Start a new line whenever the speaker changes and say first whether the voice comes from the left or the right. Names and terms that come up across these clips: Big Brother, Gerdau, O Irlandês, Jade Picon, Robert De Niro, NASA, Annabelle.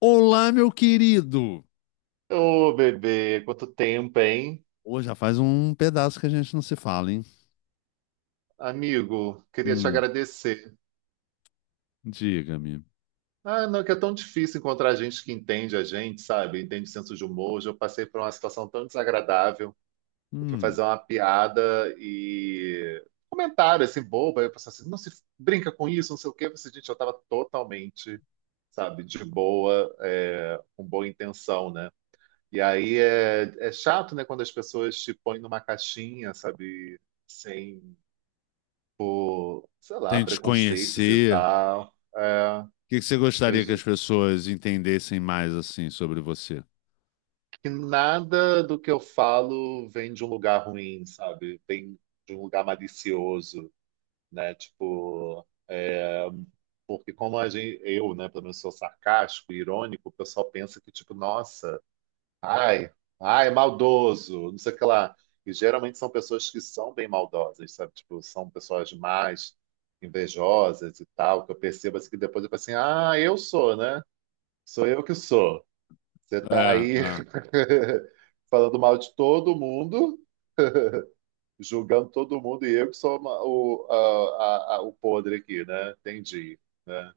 left: Olá, meu querido!
right: Ô, bebê, quanto tempo, hein?
left: Hoje já faz um pedaço que a gente não se fala, hein?
right: Amigo, queria te
left: Hum.
right: agradecer.
left: Diga-me.
right: Ah, não, que é tão difícil encontrar gente que entende a gente, sabe? Entende o senso de humor. Hoje eu passei por uma situação tão desagradável. Eu fui
left: Hum.
right: fazer uma piada e comentário assim, bobo. Aí eu pensei assim, não se brinca com isso, não sei o quê. Eu pensei, gente, eu tava totalmente, sabe, de boa, com boa intenção, né? E aí é chato, né, quando as pessoas te põem numa caixinha, sabe? Sem por, sei lá,
left: Sem te
right: preconceitos e
left: conhecer, o
right: tal.
left: que que você
right: Eu,
left: gostaria que as
right: ju-
left: pessoas entendessem mais assim sobre você?
right: que nada do que eu falo vem de um lugar ruim, sabe? Vem de um lugar malicioso, né? Tipo, porque como a gente, eu, né, pelo menos sou sarcástico, irônico, o pessoal pensa que, tipo, nossa, ai, ai, maldoso, não sei o que lá. E geralmente são pessoas que são bem maldosas, sabe? Tipo, são pessoas mais invejosas e tal, que eu percebo assim, que depois eu falo assim, ah, eu sou, né? Sou eu que sou. Você
left: É,
right: está aí
left: é,
right: falando mal de todo mundo, julgando todo mundo, e eu que sou uma- o, a- o podre aqui, né? Entendi, né?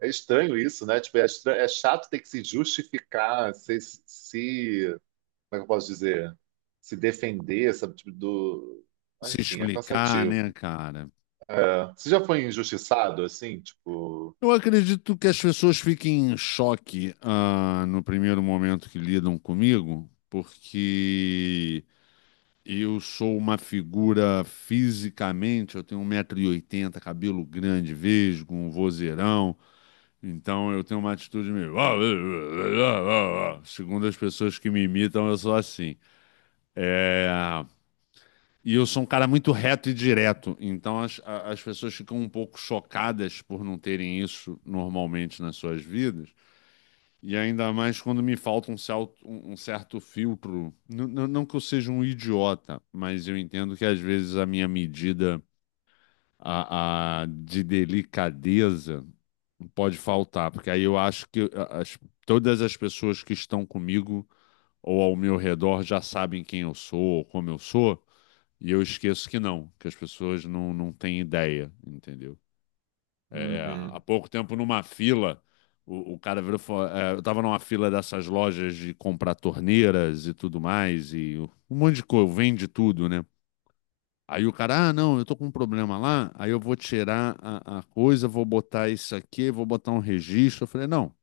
right: É estranho isso, né? Tipo, é chato ter que se justificar, se- como é que eu posso dizer? Se defender, sabe? Tipo, do... Ah,
left: se
right: enfim, é
left: explicar, né,
right: cansativo.
left: cara?
right: É. Você já foi injustiçado, assim? Tipo...
left: Eu acredito que as pessoas fiquem em choque, ah, no primeiro momento que lidam comigo, porque eu sou uma figura fisicamente, eu tenho 1,80 m, cabelo grande, vesgo, um vozeirão, então eu tenho uma atitude meio. Segundo as pessoas que me imitam, eu sou assim. É. E eu sou um cara muito reto e direto, então as pessoas ficam um pouco chocadas por não terem isso normalmente nas suas vidas. E ainda mais quando me falta um certo filtro. Não que eu seja um idiota, mas eu entendo que às vezes a minha medida de delicadeza pode faltar, porque aí eu acho que todas as pessoas que estão comigo ou ao meu redor já sabem quem eu sou ou como eu sou, e eu esqueço que não, que as pessoas não têm ideia, entendeu? É, é, há
right: Uhum.
left: pouco tempo, numa fila, o cara virou, e falou, é, eu tava numa fila dessas lojas de comprar torneiras e tudo mais, e um monte de coisa, vende tudo, né? Aí o cara, ah, não, eu tô com um problema lá, aí eu vou tirar a coisa, vou botar isso aqui, vou botar um registro. Eu falei, não,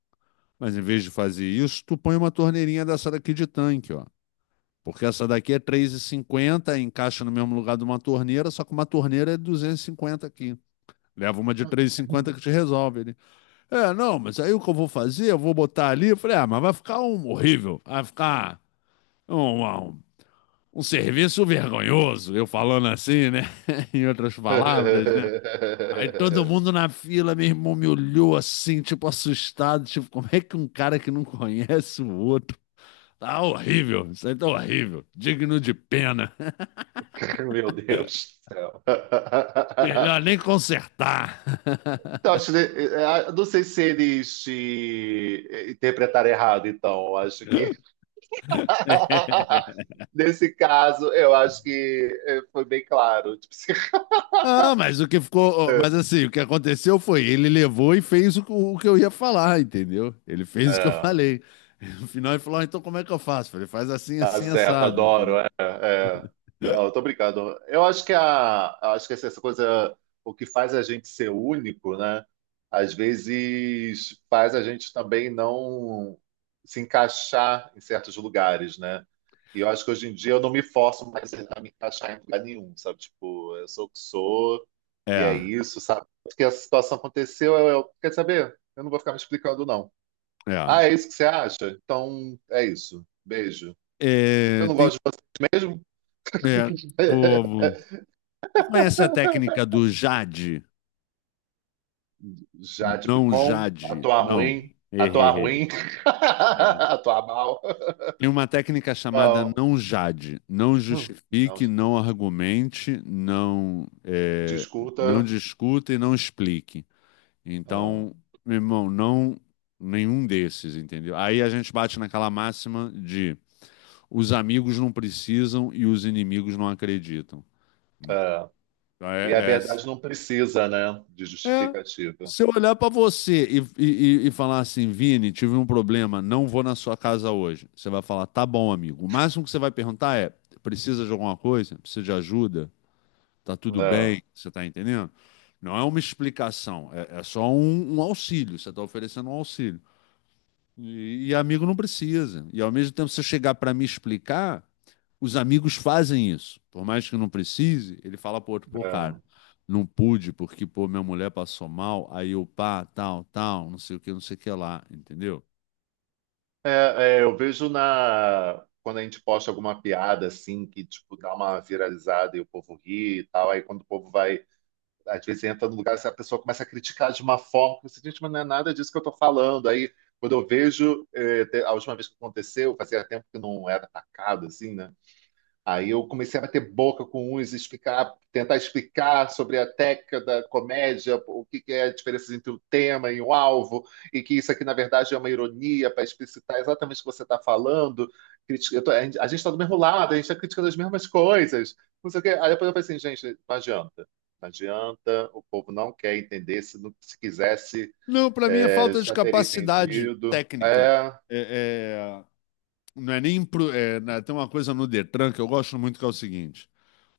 left: mas em vez de fazer isso, tu põe uma torneirinha dessa daqui de tanque, ó. Porque essa daqui é 3,50, encaixa no mesmo lugar de uma torneira, só que uma torneira é 250 aqui. Leva uma de 3,50 que te resolve, né? É, não, mas aí o que eu vou fazer? Eu vou botar ali. Eu falei, ah, mas vai ficar um horrível. Vai ficar um, um, um serviço vergonhoso. Eu falando assim, né? Em outras palavras, né? Aí todo mundo na fila, meu irmão me olhou assim, tipo, assustado. Tipo, como é que um cara que não conhece o outro. Tá horrível, isso aí tá horrível. Digno de pena.
right: Meu Deus do céu.
left: Melhor nem consertar.
right: Então, acho, que, não sei se eles te interpretaram errado, então. Eu acho que.
left: É.
right: Nesse caso, eu acho que foi bem claro. Tipo,
left: Ah, mas o que ficou. Mas assim, o que aconteceu foi, ele levou e fez o que eu ia falar, entendeu? Ele fez o que eu
right: é,
left: falei. No final ele falou, "Ah, então como é que eu faço?" Eu falei, faz assim,
right: tá
left: assim,
right: certo,
left: assado,
right: adoro.
left: entendeu?
right: Não, eu tô brincando. Eu acho que assim, essa coisa, o que faz a gente ser único, né? Às vezes faz a gente também não se encaixar em certos lugares, né? E eu acho que hoje em dia eu não me forço mais a me encaixar em lugar nenhum, sabe? Tipo, eu sou o que sou e é
left: É,
right: isso, sabe? Porque a situação aconteceu, eu quer saber? Eu não vou ficar me explicando, não. Ah,
left: é.
right: é isso que você acha? Então é isso. Beijo. Eu
left: É,
right: não
left: tem,
right: gosto de vocês mesmo.
left: é, vou- vou- tu conhece a técnica do Jade?
right: Jade
left: Não
right: Picon,
left: Jade, não.
right: atuar
left: Errei.
right: ruim,
left: Errei. É.
right: atuar mal.
left: E uma técnica chamada
right: Não,
left: não Jade: não
right: não
left: justifique, não argumente, não
right: discuta.
left: discuta e não explique.
right: Ah,
left: Então, meu irmão, não nenhum desses, entendeu? Aí a gente bate naquela máxima de os amigos não precisam e os inimigos não acreditam. Então,
right: é. E a
left: é- é-
right: verdade não precisa, né, de
left: é.
right: justificativa.
left: Se eu olhar pra você e, e falar assim, Vini, tive um problema, não vou na sua casa hoje. Você vai falar, tá bom, amigo. O máximo que você vai perguntar é: precisa de alguma coisa? Precisa de ajuda? Tá tudo
right: É,
left: bem? Você tá entendendo? Não é uma explicação, é só um auxílio. Você tá oferecendo um auxílio. E amigo não precisa. E ao mesmo tempo, se eu chegar para me explicar, os amigos fazem isso. Por mais que não precise, ele fala pro outro, pô,
right: é.
left: cara, não pude porque, pô, minha mulher passou mal, aí eu pá, tal, tal, não sei o que, não sei o que lá, entendeu?
right: Eu vejo na quando a gente posta alguma piada assim que tipo dá uma viralizada e o povo ri e tal, aí quando o povo vai às vezes entra no lugar e a pessoa começa a criticar de uma forma que você diz, mas não é nada disso que eu estou falando. Aí, quando eu vejo, a última vez que aconteceu, fazia tempo que não era atacado, assim, né? Aí eu comecei a bater boca com uns, explicar, tentar explicar sobre a técnica da comédia, o que que é a diferença entre o tema e o alvo, e que isso aqui, na verdade, é uma ironia para explicitar exatamente o que você está falando. A gente está do mesmo lado, a gente está criticando as mesmas coisas. Não sei o quê. Aí depois eu falei assim, gente, não adianta. Não adianta, o povo não quer entender. Se quisesse,
left: Não, para mim é
right: é,
left: falta de
right: já teria
left: capacidade
right: entendido.
left: técnica.
right: É.
left: É, é, não é nem. Tem uma coisa no Detran que eu gosto muito que é o seguinte.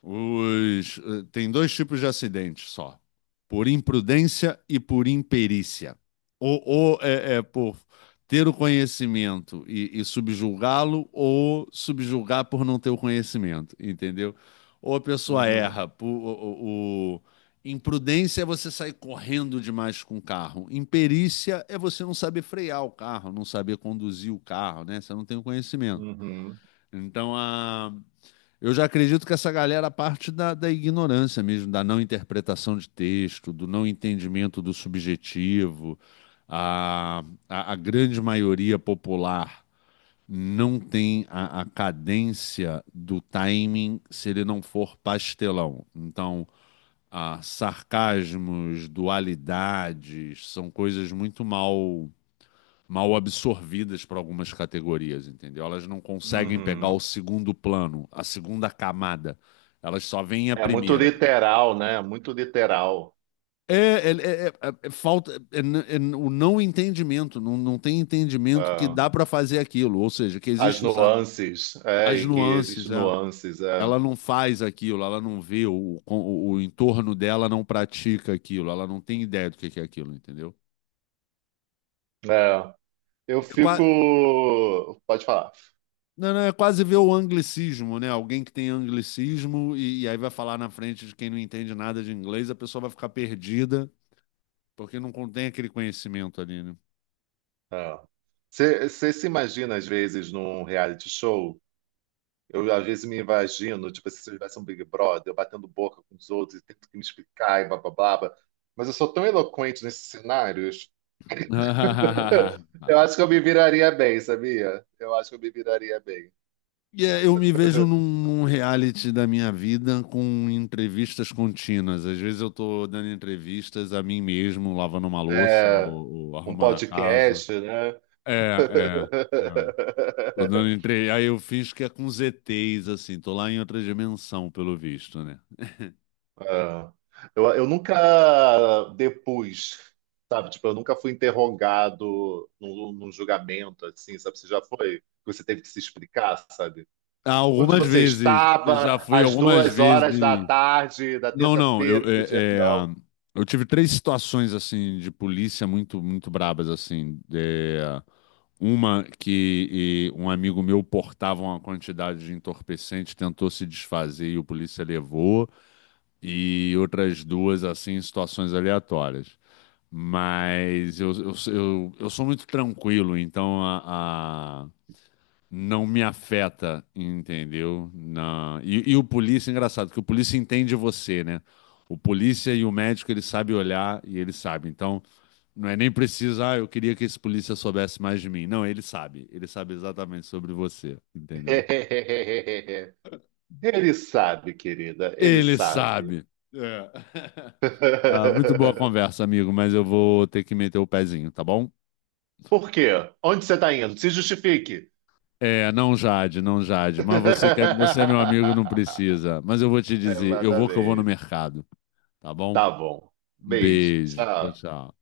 left: Os, eh, tem dois tipos de acidentes só: por imprudência e por imperícia. Ou é por ter o conhecimento e subjulgá-lo, ou subjulgar por não ter o conhecimento, entendeu? Ou a pessoa
right: Uhum,
left: erra. O- o- Imprudência é você sair correndo demais com o carro. Imperícia é você não saber frear o carro, não saber conduzir o carro, né? Você não tem o conhecimento.
right: uhum,
left: Então, eu já acredito que essa galera parte da, da ignorância mesmo, da não interpretação de texto, do não entendimento do subjetivo. A, a grande maioria popular não tem a cadência do timing se ele não for pastelão. Então, ah, sarcasmos, dualidades, são coisas muito mal absorvidas para algumas categorias, entendeu? Elas não conseguem pegar o
right: uhum.
left: segundo plano, a segunda camada. Elas só veem a
right: É muito
left: primeira.
right: literal, né? Muito literal.
left: É, é falta, o não entendimento, não tem entendimento que
right: Ah,
left: dá para fazer aquilo, ou seja, que
right: as
left: existe
right: nuances, é,
left: as
right: e que
left: nuances,
right: existem
left: é.
right: nuances. É,
left: Ela não faz aquilo, ela não vê o entorno dela, não pratica aquilo, ela não tem ideia do que é aquilo, entendeu?
right: é. Eu
left: É
right: fico.
left: qua-
right: Pode falar.
left: Não, não, é quase ver o anglicismo, né? Alguém que tem anglicismo e aí vai falar na frente de quem não entende nada de inglês, a pessoa vai ficar perdida, porque não contém aquele conhecimento ali, né?
right: É. Você se imagina, às vezes, num reality show? Eu, às vezes, me imagino, tipo, se eu tivesse um Big Brother, eu batendo boca com os outros e tendo que me explicar e blá, blá, blá, blá. Mas eu sou tão eloquente nesses cenários. Eu acho que eu me viraria bem, sabia? Eu acho que eu me viraria bem.
left: E é, eu me vejo num reality da minha vida com entrevistas contínuas. Às vezes eu tô dando entrevistas a mim mesmo, lavando uma louça
right: É,
left: ou
right: um
left: arrumando a casa.
right: podcast, né?
left: É, é, é. Tô dando entre... Aí eu fiz que é com ZTs, assim, tô lá em outra dimensão, pelo visto, né?
right: É. Eu nunca depus, sabe? Tipo, eu nunca fui interrogado num julgamento, assim, sabe? Você já foi? Você teve que se explicar, sabe?
left: Ah,
right: Onde
left: algumas
right: você
left: vezes. Eu já
right: estava
left: fui
right: às
left: algumas
right: 2 horas da
left: vezes.
right: tarde da
left: Não, não. Eu,
right: terça-feira do
left: é, é,
right: Gerdau?
left: ah, eu tive três situações assim de polícia muito, muito brabas assim. É, uma que, um amigo meu portava uma quantidade de entorpecente, tentou se desfazer e o polícia levou. E outras duas assim, em situações aleatórias. Mas eu sou muito tranquilo, então não me afeta, entendeu? Na... E o polícia, engraçado, que o polícia entende você, né? O polícia e o médico, ele sabe olhar e ele sabe. Então, não é nem preciso, ah, eu queria que esse polícia soubesse mais de mim. Não, ele sabe. Ele sabe exatamente sobre você, entendeu?
right: Ele sabe, querida, ele
left: Ele
right: sabe.
left: sabe. É. Ah, muito boa conversa, amigo, mas eu vou ter que meter o pezinho, tá bom?
right: Por quê? Onde você está indo? Se justifique.
left: É, não Jade, não Jade, mas você que é, você é meu amigo, não precisa. Mas eu vou te dizer, eu vou que eu vou no
right: Exatamente.
left: mercado, tá bom?
right: Tá bom.
left: Um
right: Beijo.
left: beijo. Tchau,
right: Tchau.
left: tchau.